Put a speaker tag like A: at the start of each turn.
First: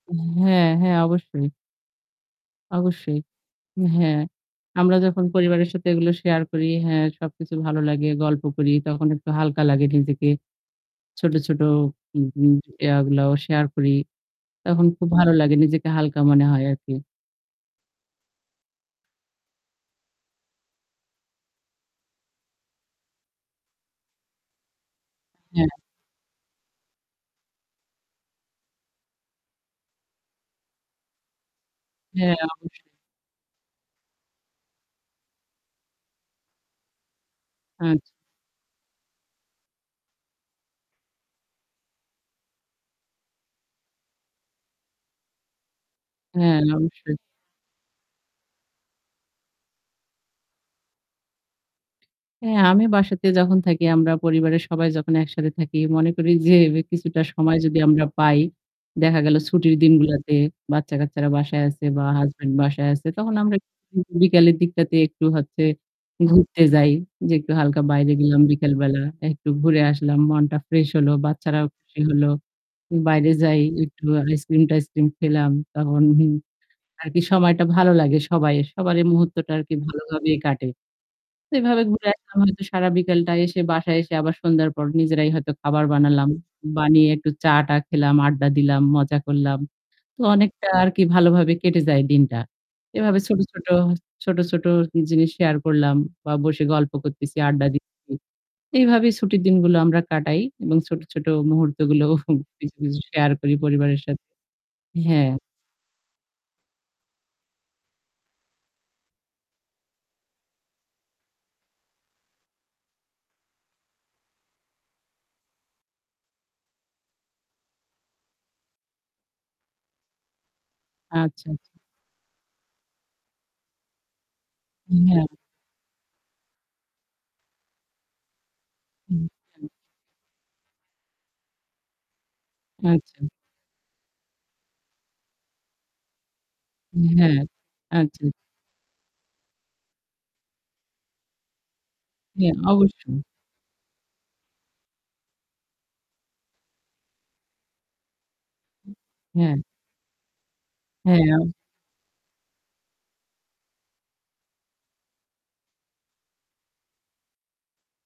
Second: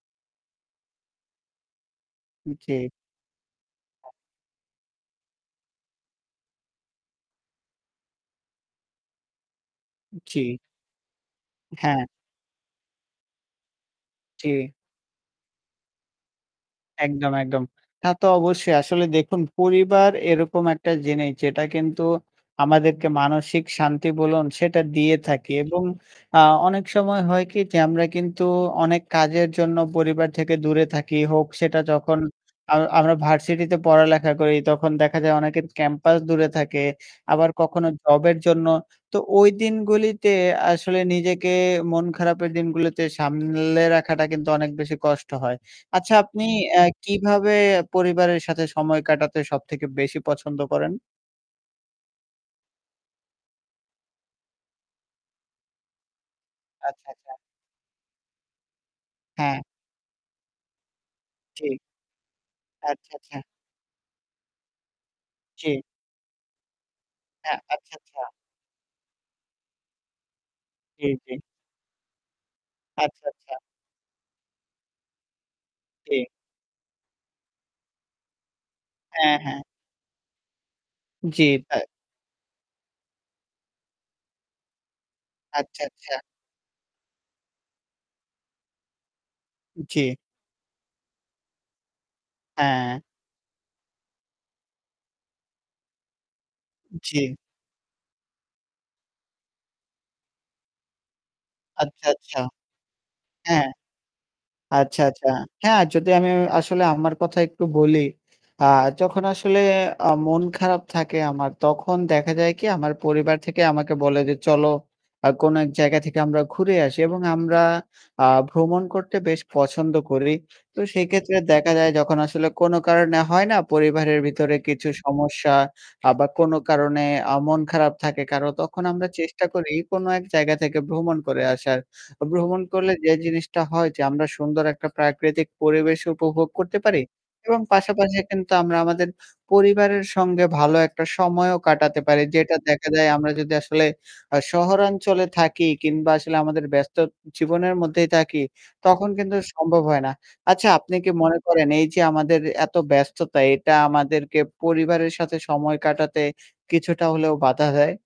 A: হ্যাঁ, হ্যাঁ। অবশ্যই।
B: উ জি।
A: অবশ্যই। হ্যাঁ। আমরা যখন পরিবারের সাথে এগুলো শেয়ার করি হ্যাঁ সবকিছু ভালো লাগে, গল্প করি তখন একটু হালকা লাগে নিজেকে।
B: জি।
A: ছোট, ছোট
B: হ্যাঁ।
A: উ উ ইয়গুলাও শেয়ার করি।
B: জি।
A: তখন খুব ভালো লাগে। নিজেকে হালকা মনে হয় আরকি।
B: একদম, একদম। তা তো অবশ্যই। আসলে দেখুন পরিবার এরকম একটা জিনিস যেটা কিন্তু আমাদেরকে মানসিক শান্তি বলুন সেটা দিয়ে থাকি।
A: হ্যাঁ।
B: এবং আ অনেক সময় হয় কি? যে আমরা কিন্তু অনেক কাজের জন্য পরিবার থেকে দূরে থাকি। হোক সেটা যখন
A: হ্যাঁ, অবশ্যই।
B: আমরা আমরা ভার্সিটিতে পড় পড়ালেখা করি তখন দেখা যায় অনেকের ক্যাম্পাস দূরে থাকে। আবার কখনো
A: আচ্ছা।
B: জবের জন্য। তো ঐ দিনগুলিতে আসলে নিজেকে মন খারাপের দিনগুলোতে সামলে রাখাটা কিন্তু অনেক বেশি কষ্ট হয়। আচ্ছা, আপনি
A: হ্যাঁ,
B: আ
A: অবশ্যই।
B: কিভাবে পরিবারের সাথে সময় কাটাতে সবথেকে বেশি পছন্দ করেন?
A: হ্যাঁ, আমি বাসাতে যখন থাকি আমরা পরিবারের সবাই যখন একসাথে থাকি মনে করি যে
B: আচ্ছা,
A: কিছুটা
B: আচ্ছা।
A: সময় যদি আমরা পাই, দেখা গেল
B: হ্যাঁ।
A: ছুটির দিনগুলাতে বাচ্চা-কাচ্চারা বাসায়
B: জি।
A: আছে বা হাসব্যান্ড বাসায় আছে
B: আচ্ছা,
A: তখন
B: আচ্ছা।
A: আমরা উ বিকেলের দিকটাতে একটু হচ্ছে
B: জি।
A: ঘুরতে যাই। যে একটু
B: হ্যাঁ,
A: হালকা
B: আচ্ছা,
A: বাইরে
B: আচ্ছা।
A: গেলাম বিকেল বেলা। একটু ঘুরে আসলাম। মনটা ফ্রেশ
B: জি,
A: হল।
B: জি।
A: বাচ্চারাও খুশি হল।
B: আচ্ছা,
A: বাইরে
B: আচ্ছা।
A: যাই একটু আইসক্রিম-টাইসক্রিম খেলাম। তখন
B: জি।
A: হুম আর কি সময়টা ভালো লাগে সবাই সবার এই
B: হ্যাঁ,
A: মুহূর্তটা
B: হ্যাঁ।
A: আরকি ভালোভাবে কাটে।
B: জ্বী।
A: তো
B: তা
A: এভাবে ঘুরে আসলাম হয়তো সারা বিকেলটা এসে বাসায় এসে আবার সন্ধ্যার পর নিজেরাই হয়তো
B: আচ্ছা,
A: খাবার
B: আচ্ছা।
A: বানালাম। বানিয়ে একটু চা-টা খেলাম, আড্ডা দিলাম, মজা করলাম।
B: জী।
A: তো অনেকটা আরকি ভালোভাবে কেটে যায় দিনটা।
B: হ্যাঁ।
A: এভাবে ছোট, ছোট, ছোট ছোট জিনিস শেয়ার করলাম বা বসে গল্প
B: জী।
A: করতেছি, আড্ডা দিতেছি। এভাবে ছুটির দিনগুলো আমরা কাটাই এবং ছোট, ছোট মুহূর্তগুলো
B: আচ্ছা, আচ্ছা।
A: কিছু, কিছু শেয়ার করি
B: হ্যাঁ।
A: পরিবারের সাথে।
B: আচ্ছা, আচ্ছা।
A: হ্যাঁ।
B: হ্যাঁ, যদি আমি এ আসলে আমার কথা একটু বলি, আ যখন আসলে আ মন খারাপ থাকে আমার তখন দেখা যায় কি? আমার পরিবার থেকে আমাকে বলে যে, "চলো আ কোন এক জায়গা থেকে আমরা ঘুরে আসি" এবং আমরা আ ভ্রমণ করতে বেশ পছন্দ করি। তো সেক্ষেত্রে
A: আচ্ছা,
B: দেখা
A: আচ্ছা।
B: যায় যখন আসলে কোন কারণে হয় না? পরিবারের ভিতরে কিছু
A: হ্যাঁ।
B: সমস্যা আ বা কোন কারণে আ মন খারাপ থাকে কারো তখন আমরা
A: হুম,
B: চেষ্টা
A: আচ্ছা।
B: করি কোন এক জায়গা থেকে ভ্রমণ করে আসার। ভ্রমণ করলে যে
A: আচ্ছা।
B: জিনিসটা হয় যে আমরা সুন্দর একটা প্রাকৃতিক পরিবেশ উপভোগ করতে পারি
A: হ্যাঁ।
B: এবং পাশাপাশি
A: আচ্ছা।
B: কিন্তু আমরা আমাদের পরিবারের সঙ্গে ভালো একটা সময়ও কাটাতে পারি।
A: হ্যা,
B: যেটা দেখা যায়
A: অবশ্যই।
B: আমরা যদি আসলে আ শহরাঞ্চলে থাকি কিংবা আসলে আমাদের ব্যস্ত জীবনের মধ্যেই থাকি তখন কিন্তু
A: হ্যা।
B: সম্ভব হয়না। আচ্ছা আপনি কি মনে
A: হ্যাঁ।
B: করেন এই যে আমাদের এত ব্যস্ততা এটা আমাদেরকে পরিবারের সাথে সময় কাটাতে কিছুটা হলেও বাধা দেয়?